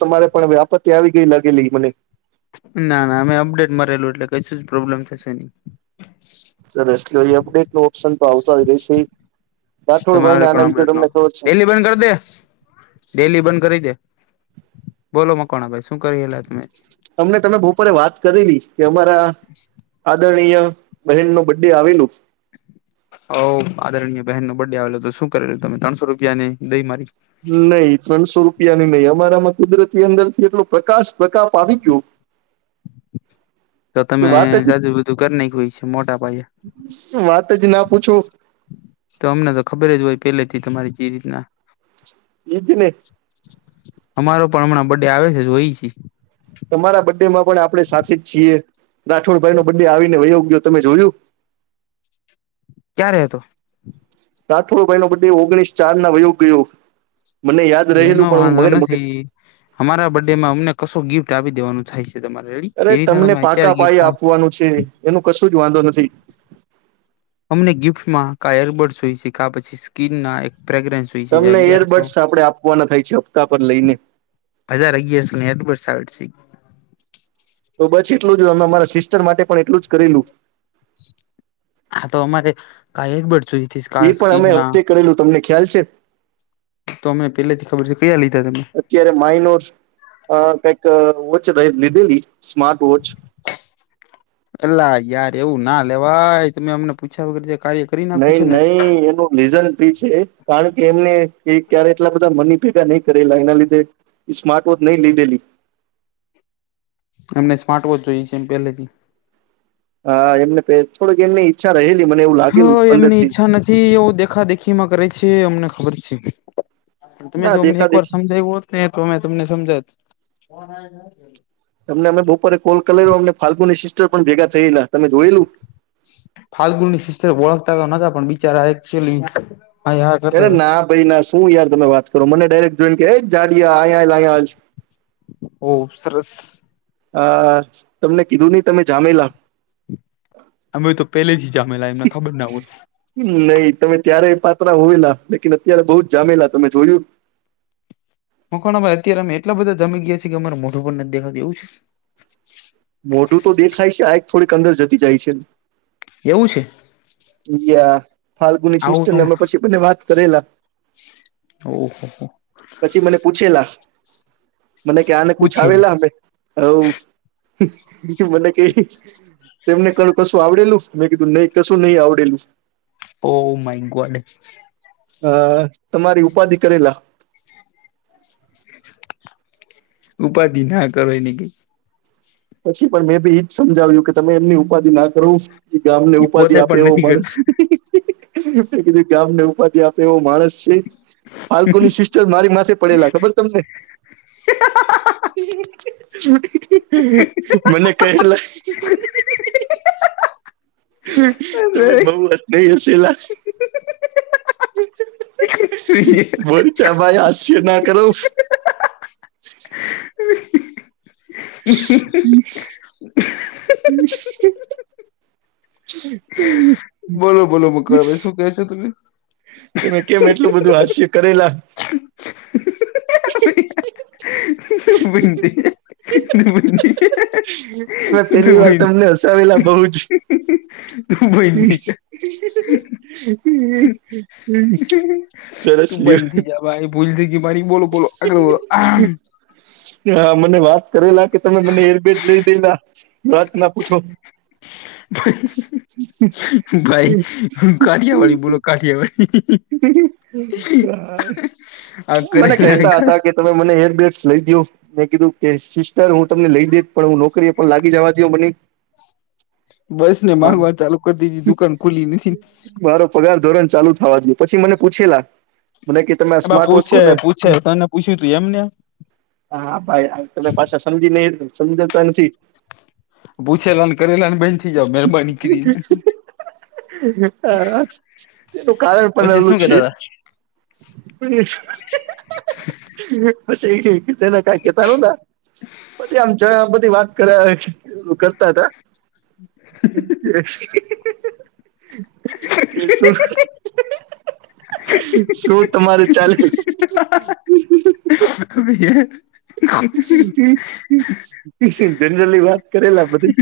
તમારે પણ હવે આપત્તિ આવી ગઈ લાગેલી મને. ના, ના. અમે અપડેટ મળેલુ, એટલે કઈશું જ પ્રોબ્લેમ થશે ની. અપડેટ ન ઓપ્શન તો આવતો હોય છે. તમારે પણ અત ન છે ડેલી બંધ કરી દે ડેલી બંધ કરી દે બોલો મકોણા ભાઈ શું કરીલા તમે અમને તમે બપોરે વાત કરેલી કે અમારા હા દણી બહેન નું બે આવેલું. હ આદરણીય બહેનનો બર્થડે આવેલો. શું કરેલું? તમે ત્રણસો રૂપિયા ને દઈ મારી. નઈ ત્રણસો રૂપિયા ની નહીં. અમારામાં કુદરતી અંદર થી એટલું પ્રકાશ પ્રકાપ આવી ગયું. [unintelligible] તો તમે જાજુબજું ઘર ના કોઈ છે, મોટા ભાઈ? વાત જ ના પૂછું. તો અમને તો ખબર જ હોય પહેલેથી તમારી જે રીતના એજને અમારો પણ હમણાં બર્ડે આવે છે જોય છી તમારા બડે માં પણ આપડે સાથે જ છીએ રાઠોડ ભાઈ નો બડે આવીને વયો ગયો તમે જોયું ક્યાં રેતો રાથોડ ભાઈ નો બડે ઓગણીસ ચાર ના વયોગયો મને યાદ એનો રહેલું પણ વાંધો હું [unintelligible] [inaudible] અમારા બર્ડે માં અમને કશો ગિફ્ટ આપી દેવાનું થાય છે. એ તમારે રેડી અરે જે રીતના તમને તમે અત્યારે પાકા ગિફ્ટ પાયે આપવાનું છે એનું કશું જ વાંધો નથી અમને ગિફ્ટમાં કા એરબડસ જોઈ છે કે આ પછી સ્કીનના એક ફ્રેગરેન્સ હોય છે જે તમને અગિયારસો એરબર્ડ્સ આપડે આપવાના થાય છે હપ્તા પર લઈને હજાર અગિયારસો ની એડબર્ડ્સ આવે છે તો બસ એટલું જ અમારા સિસ્ટર માટે પણ એટલું જ કરેલું હા તો અમારે કા એડબર્ડ જોઈએ એ પણ અમે હપ્તે કરેલું તમને ખ્યાલ છે. તો અમે પેલાથી ખબર છે કયા લીધા તમે અત્યારે માઇનોર કઈક વોચ લીધેલી સ્માર્ટ વોચ એલા યાર એવું ના લેવાય તમે અમને પૂછ્યા વગર જે. કાર્ય કરી નાખો નહી છો ને નહી એનું રીઝલ ભી છે કારણ કે એમને એ ક્યારે એટલા બધા મની ભેગા નહી કરેલા એના લીધે સ્માર્ટ વોચ નહીં લીધેલી એમને સ્માર્ટ વોચ જોઈએ છે એમ પહેલેથી હા એમને થોડક એમને ચ્છા રહે લી મને એવું હ લાગેલું એમની અંદરથી ઈચ્છા નથી એવું દેખા દે ખીમાં કરે છે એ અમને ખબર છે તમે ના જો અમને દેખા એક વાર દેખી સમજાયું હોત ને તો અમે તમને સમજાવત. તમને અમે બપોરે કોલ કરેલો ફાલ્ગુની સિસ્ટર પણ ભેગા થયેલા તમે જોયેલું. ફાલ્ગુની ની શિસ્તર ઓળખતા નતા પણ બિચારા એક્ચ્યુલી અરે ના ભાઈ ના શું યાર તમે વાત કરો મને ડાયરેક્ટ જોઈને કે જાડયા અયા હાલ અયા હાલ. ઓહ સરસ. અ તમને કીધું નહી તમે જામેલા અમે તો પહેલેથી જામેલા એમને ખબર ના હોય. નહી તમે ત્યારે પાત્રા હોયલા લેકીન અત્યારે બહુ જ જામેલા તમે જોયું? મકવાણા ભાઈ અત્યારે અમે એટલા બધા જમી ગયા છી કે અમારે મોઢું પર નથી દેખાતુ એવું છે. મોઢું તો દેખાય છે આઈખ થોડીક અંદર થતી જાય છે. એવું છે? યા ફાલ્ગુની સિસ્ટરને અમે પછી બને વાત કરેલા ઓહો હો પછી મને પૂછેલા મને કે ન પૂછ પૂછે આવેલા નહી મે હ મને ક તેમને ક કશું આવડેલું. મેં કીધું નહી કશું નહી આવડેલું. Oh my God. અ તમારી ઉપાધિ કરેલા ઉપાધિ ના કરો એને કઈ. પછી પણ મેં બી એજ સમજાવ્યું કે તમે એમની ઉપાધિ ના કરો. ગામ ને ઈ ઉપાધિ પોતે આપે પણ એવો નથી કરતા માણસી ગામને ઉપાધિ આપે. તેવો માણસ છે પાલકોની સિસ્ટર મારી માથે પડેલા ખબર તમને? મને કહેલા તમે અરે બઉ અસ્ય હશેલા. બરચ ભાઈ આસ્ય ના કરો. હમ્મ. હમ્મ. હમ્મ. બોલો બોલો મુકો ભાઈ શું કેહે છો તમે? તમે કેમ એટલું બધું હાસ્ય કરેલા? [unintelligible] બને મે પેલી વાર તમને હસાવેલા બઉુ જ. તું બેઈની કર સરસ તું લ્યો. બનતી જા ભાઈ ભૂલ થઈ ગઈ મારી બોલો બોલો આગલો બલો? હ મને વાત કરે નાખી. તમે મને હેરબેટ લઈ દેલા વાત ના પૂછો. [inaudible] કાઠિયાવાડી બોલો કાઢીએ ભાઈ. આ મને કેહતા કરેલા હતા કે તમે મને એર બેગ્સ લઈ દયો. મેં કીધું કે સિસ્ટર હું તમને લઈ દેશ પણ હું નોકરી એ પણ લાગી જવા દઉ મને બસ ને માંગવા ચાલુ કરી દીધી દુકાન ખુલી નથી [inaudible] મારો પગાર ધોરણ ચાલુ થવા દો પછી મને પૂછેલા મને તમે આ એમાં સ્માર્ટ વોચ પૂછે કોને પૂછે તને પૂછ્યું તું એમને હા હા ભાઈ તમે પાછા સમજી ન સમજાતા નથી. પૂછેલા ને કરેલા ને બેહેન થી જુઓ મહેરબાની કરીને હ તેનું કારણ પણ પછી રહેલું શું છે. કેતા [unintelligible] જેને કઈ કેતા નતા પછી આમ જ બધી વાત કરયા કરતા હતા. [unintelligible] કે શું? શું તમારું ચાલે. [unintelligible] જનરલી વાત કરેલા બધી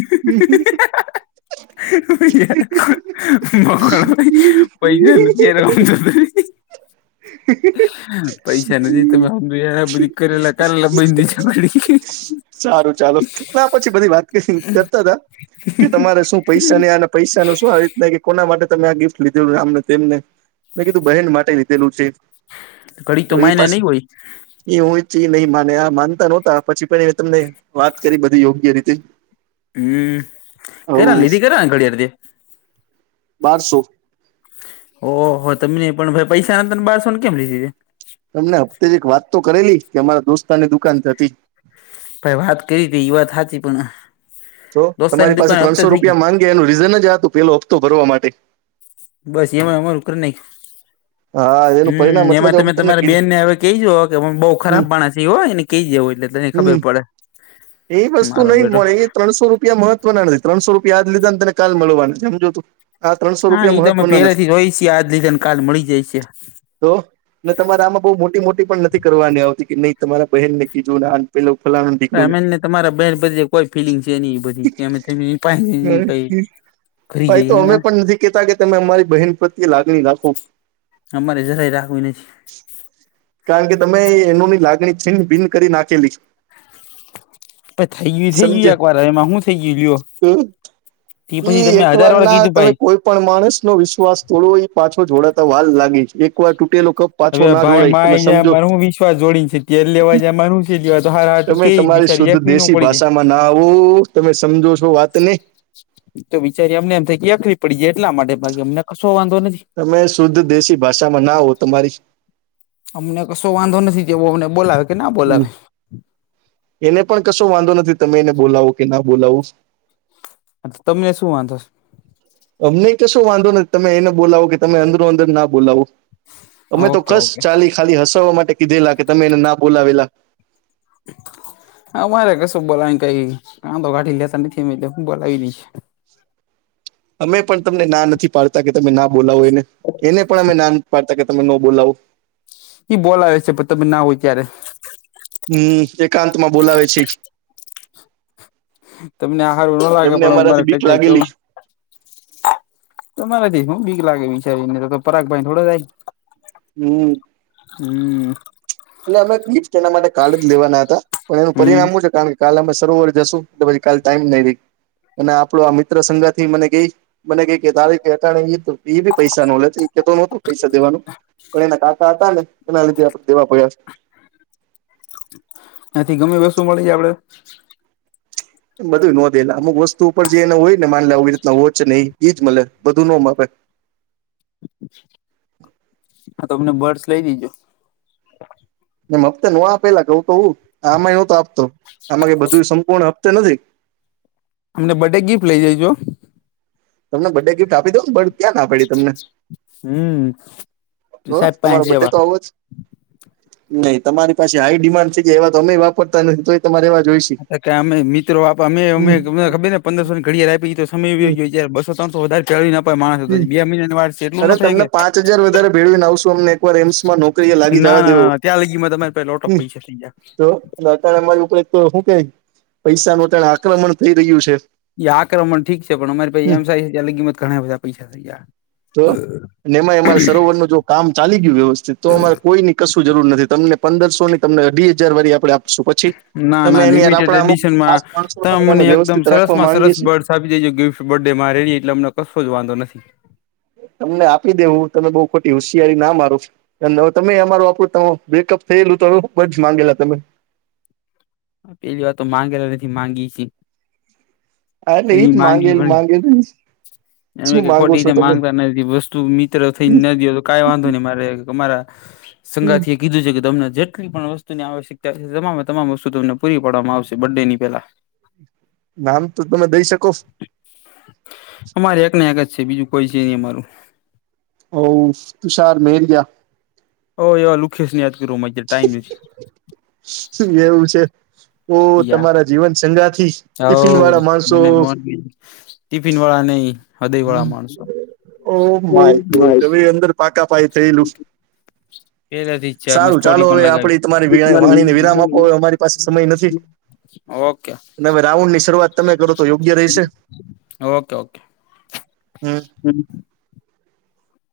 [inaudible] મુકો પૈસા નથી એ રમ પૈસા નથી તમે મને બધી કરેલા કરાલા બંધી છેડી સારું ચાલો ના પછી બધી વાત કરતા હતા. કે તમારે શું પૈસા અને પૈસા નું શું આયુ ના કે કોના માટે તમે આ ગિફ્ટ લીધેલુ આમ ને તેમને મેં કીધું બહેન માટે લીધેલું છે. ઘડીક તો એ માયના પાસે નહી હોય. એ હું નહી માને આ માનતા નહોતા પછી પણ મે તમને વાત કરી બધી યોગ્ય રીતે હમ્મ કેટલા હવ લીધી કેટલાની ઘડિયાળ હતી. બારસો ઓહ તમે પણ નહી પણ ભાઈ પૈસા ના તને બારસો ને કેમ લીધી તમને હપતે જ એક વાત તો કરેલી કે અમારા દોસ્તાની દુકાન હતી. ભાઈ વાત કરી તી યુવા હાચી પણ તો દોસ્તાની તમારી પાસે દુકાને હપ્તે ત્રણસો થઈ ગઈ રૂપિયા માંગે એનું રીઝન જ આ હતું પેલો હપ્તો ભરવા માટે બસ એમાં અમારું કર ને. હા. એનું હમ્મ પરિણામ એટલે એમાં જ હું તમે તમને તમારા કીધું બેનને હવે કહી જ કે બઉ હમ ખરાબ માણસ છ એ હોય એને કહી જવું એટલે તને ખબર હમ પડે. [unintelligible] એ વસ્તુ મારો નહ બેટો મળે એ ત્રણસો રૂપિયા મહત્વના નથી ત્રણસો રૂપિયા આજ લીધા ને તેને કાલ મળવા નથી સમજતું. હા એ તો અમે પેલાથી રઈ છીએ આજ લીધા ને કાલ મળી જાય છે. તો ને તમારે આમાં બહ મોટી મોટી પણ નથી કરવાની આવતી કે નહી તમારા બહેન ને કીધું ને પેલો ફલાણા ઢીકનું અમેને તમારા બેહેન પધી કોઈ ફિલિંગ છે ન એ બધી કે અમે ને ક ભાઈ તો અમે પણ નથી કેતા કે તમે અમારી બહેન પ્રત્યે લાગણી રાખો. અમારે જરા રાખવી નથી. કારણ કે તમે એનોની લાગણી છીન ભિન કરી નાખેલી છે. થઈ ગય થઈ સમજે ગયું એક વાર એમાં શું થઈ ગયું લ્યો. તે પછી તમે એક વાર હજાર ના કીધું તમે ભાઈ કોઈ પણ માણસ નો વિશ્વાસ થોડો પાછો જોડાતા વાર લાગે એક વાર તૂટેલો કપ પાછો ના જોડાય. હા તમે જ સમજો માર હું વિશ્વાસ જોડીને છે તેલ લેવા જ મર હ છે દવા તો હાર હું તમે કે તમારી બિચારી શુદ્ધ દખવી ન દેશી પડી જાય. ના ભાષામાં આવું તમે સમજો છો વાત ને. તો વિચારી અમને એમ થાય કે એખલી પડી જાય એટલા માટે બાકી અમને કશો વાંધો નથી. તમે શુદ્ધ દેશી ભાષામાં ના હો તમારી અમને કશો વાંધો નથી કેવો અમને બોલાવે કે ના બોલાવે. એને પણ કશો વાંધો નથી તમે એને બોલાવો કે ના બોલાવો. તમને શું વાંધો છે? અમને તો કશું વાંધો નથી તમે એને બોલાવો કે તમે અંદરો અંદર ના બોલાવો. છે અમે તો ઓકે કશ ઓકે ચાલી ખાલી હસાવવા માટે કીધેલા કે તમે એને ના બોલાવેલા. હા મારે કશું બોલાવીને કઈ કાંધો [unintelligible] કાઢી લેતા નથી અ બોલાવી દઈશ. અમે પણ તમને ના નથી પાડતા કે તમે ના બોલાવો એને એને પણ અમે ના નથી પાડતા કે તમે નો બોલાવો. એ બોલાવે છે તમે ના હોય ત્યારે. હમ્મ એકાંત માં બોલાવે છે. તમને હારુ નો લાગે એમને પણ હું મારે અમારાથી કઈ બીક ત્યા જઉ [inaudible] તમારાથી શું બીક લાગે વિચારીને તો પરાગ ભાઈ થોડો જાય. હમ્મ. [unintelligible] એટલે અમે ગિફ્ટ એના માટે કાલ જ લેવાના હતા પણ એનું હમ પરિણામ શું છે કારણ કે કાલ અમે સરોવર જશું તો પછી કાલ ટાઈમ નહી રહી અને આપડો આ મિત્ર સઘા થી મને ગઈ મને ક કે તારીખ હટાણે [unintelligible] જ હતું. એ બી પૈસા નો લે એ કેતો નોતો પૈસા દેવાનું પણ એના કાકાતા હતા ને એના લીધે આપડે દેવા પડ્યા. એથી ગમે વસ્તુ મળી જાય આપડે. એ બધું નો દે અમુક વસ્તુ ઉપર જે એને હોય ને માલ લે આવી રીતના વોચ નહી એઈજ મળે બધું નો મળે. હા તોમને બર્ડસ લઈ દીજો. એમ હપ્તા નો આપે પેલા કહું તો આમાં નતો આપતો આમાં બધું સંપૂર્ણ હપ્તે નથી. અમને બર્ડે ગિફ્ટ લઈ જઈજો. તમને બર્ડે ગિફ્ટ આપી દઉંને પણ ક્યાં ના પાડી તમને. હમ હ સાહેબ પાંચ તમારો બર્થ ડે જેવા તો આવો જ. નહી તમારી પાસે હાઈ ડિમાન્ડ છે તો એવા તો અમે વાપરતા નથી તો. તમારે એવા જોઈ અમે મિત્રો આપ અમે અમે ખબર ને પંદરસો ની ઘડિયાળ આપી તો સમય વ્યો હમ ગયો બસ ત્રણસો વધારે ફેળવી ને અપાય માણસો બે મહિનાની વાર છે એટલું અરે ના થાય તમને કે પાંચ હજાર વધારે ભેળવીને આવશું અમને એકવાર એમ્સમાં નોકરીએ શું. લાગી ના જવા દેવો ના ત્યાં લગીમાં તમારે પહેલો ટોપિક [unintelligible] જાવ અત્યારે અમારી ઉપર તો હું કે પૈસા નુ એક આક્રમણ થઈ રહ્યું છે યા આક્રમણ ઠીક છે પણ અમારી પાછી એમ સાઈઝ ત્યાર લગી ઘણા બધા પૈસા નાખ્યા તો અને એમાં અમારે સરોવર નું જો કામ ચાલી ગયું વ્યવસ્થિત તો અમારે કોઈ ને કશું જરૂર નથી તમને પંદરસો ની તમને અઢી હજાર વાળી આપણે આપ શુ પછી ના તમે ના એની લિમિટેડ આપણા અમુક જે ખાસ એડિશનમાં તમે માણસોમે મને એકદમ વ્યવસ્થિત રાખવા સરસમાં માંગીએ સરસ છીએ બર્ડસ આપી દેજો ગિફ્ટ બડે મારે નહી એટલે અમને કશો જ વાંધો નથી તમને આપી દેવું તમે બહુ ખોટી હોશિયારી ના મારો હવે તમે અમારું આપડું ત બ્રેકઅપ થયેલું તો બજ માંગેલા તમે પેલી વાત તો માંગેલા નથી માંગી છીએ હા એટલે એજ પણ માગેલું માંગેલું શું માંગો છો તમે અને વસ્તુ મિત્ર થઈ ના દયો તો કઈ વાંધો નહી મારે મારા સંગાથી કીધું છે કે તમને જેટલી પણ વસ્તુની આવશ્યકતા છે તમામે તમામ વસ્તુ તમને પૂરી પાડવામાં આવશે બડે ની પેલા નામ તો તમે દઈ શકો અમારે એક ને એક જ છે બીજું કોઈ છે નહી અમારું ઓ તુષાર મેલ ગયા ઓ એવા લુખેશ ને યાદ કરું મજા એવું છે તો નથી તમારા જીવન સંગ્રહથી યા ટિફિન વાળા હવ માણસો મને ટિફિન વાળા નહી હૃદય વાળા માણસો હ ઓ માય ગોડ અંદર પાકા પાઈ થયેલું હ પેલેથી જ છે અમે સારું સ્ટોરી ચાલો પણ હવે આપડી તમારી વી વાણીને વિરામ લગાવી આપો અમારી પાસે સમય નથી ઓકે હવે રાઉન્ડ ની શરૂઆત તમે કરો તો યોગ્ય રહીશે ઓકે ઓકે હમ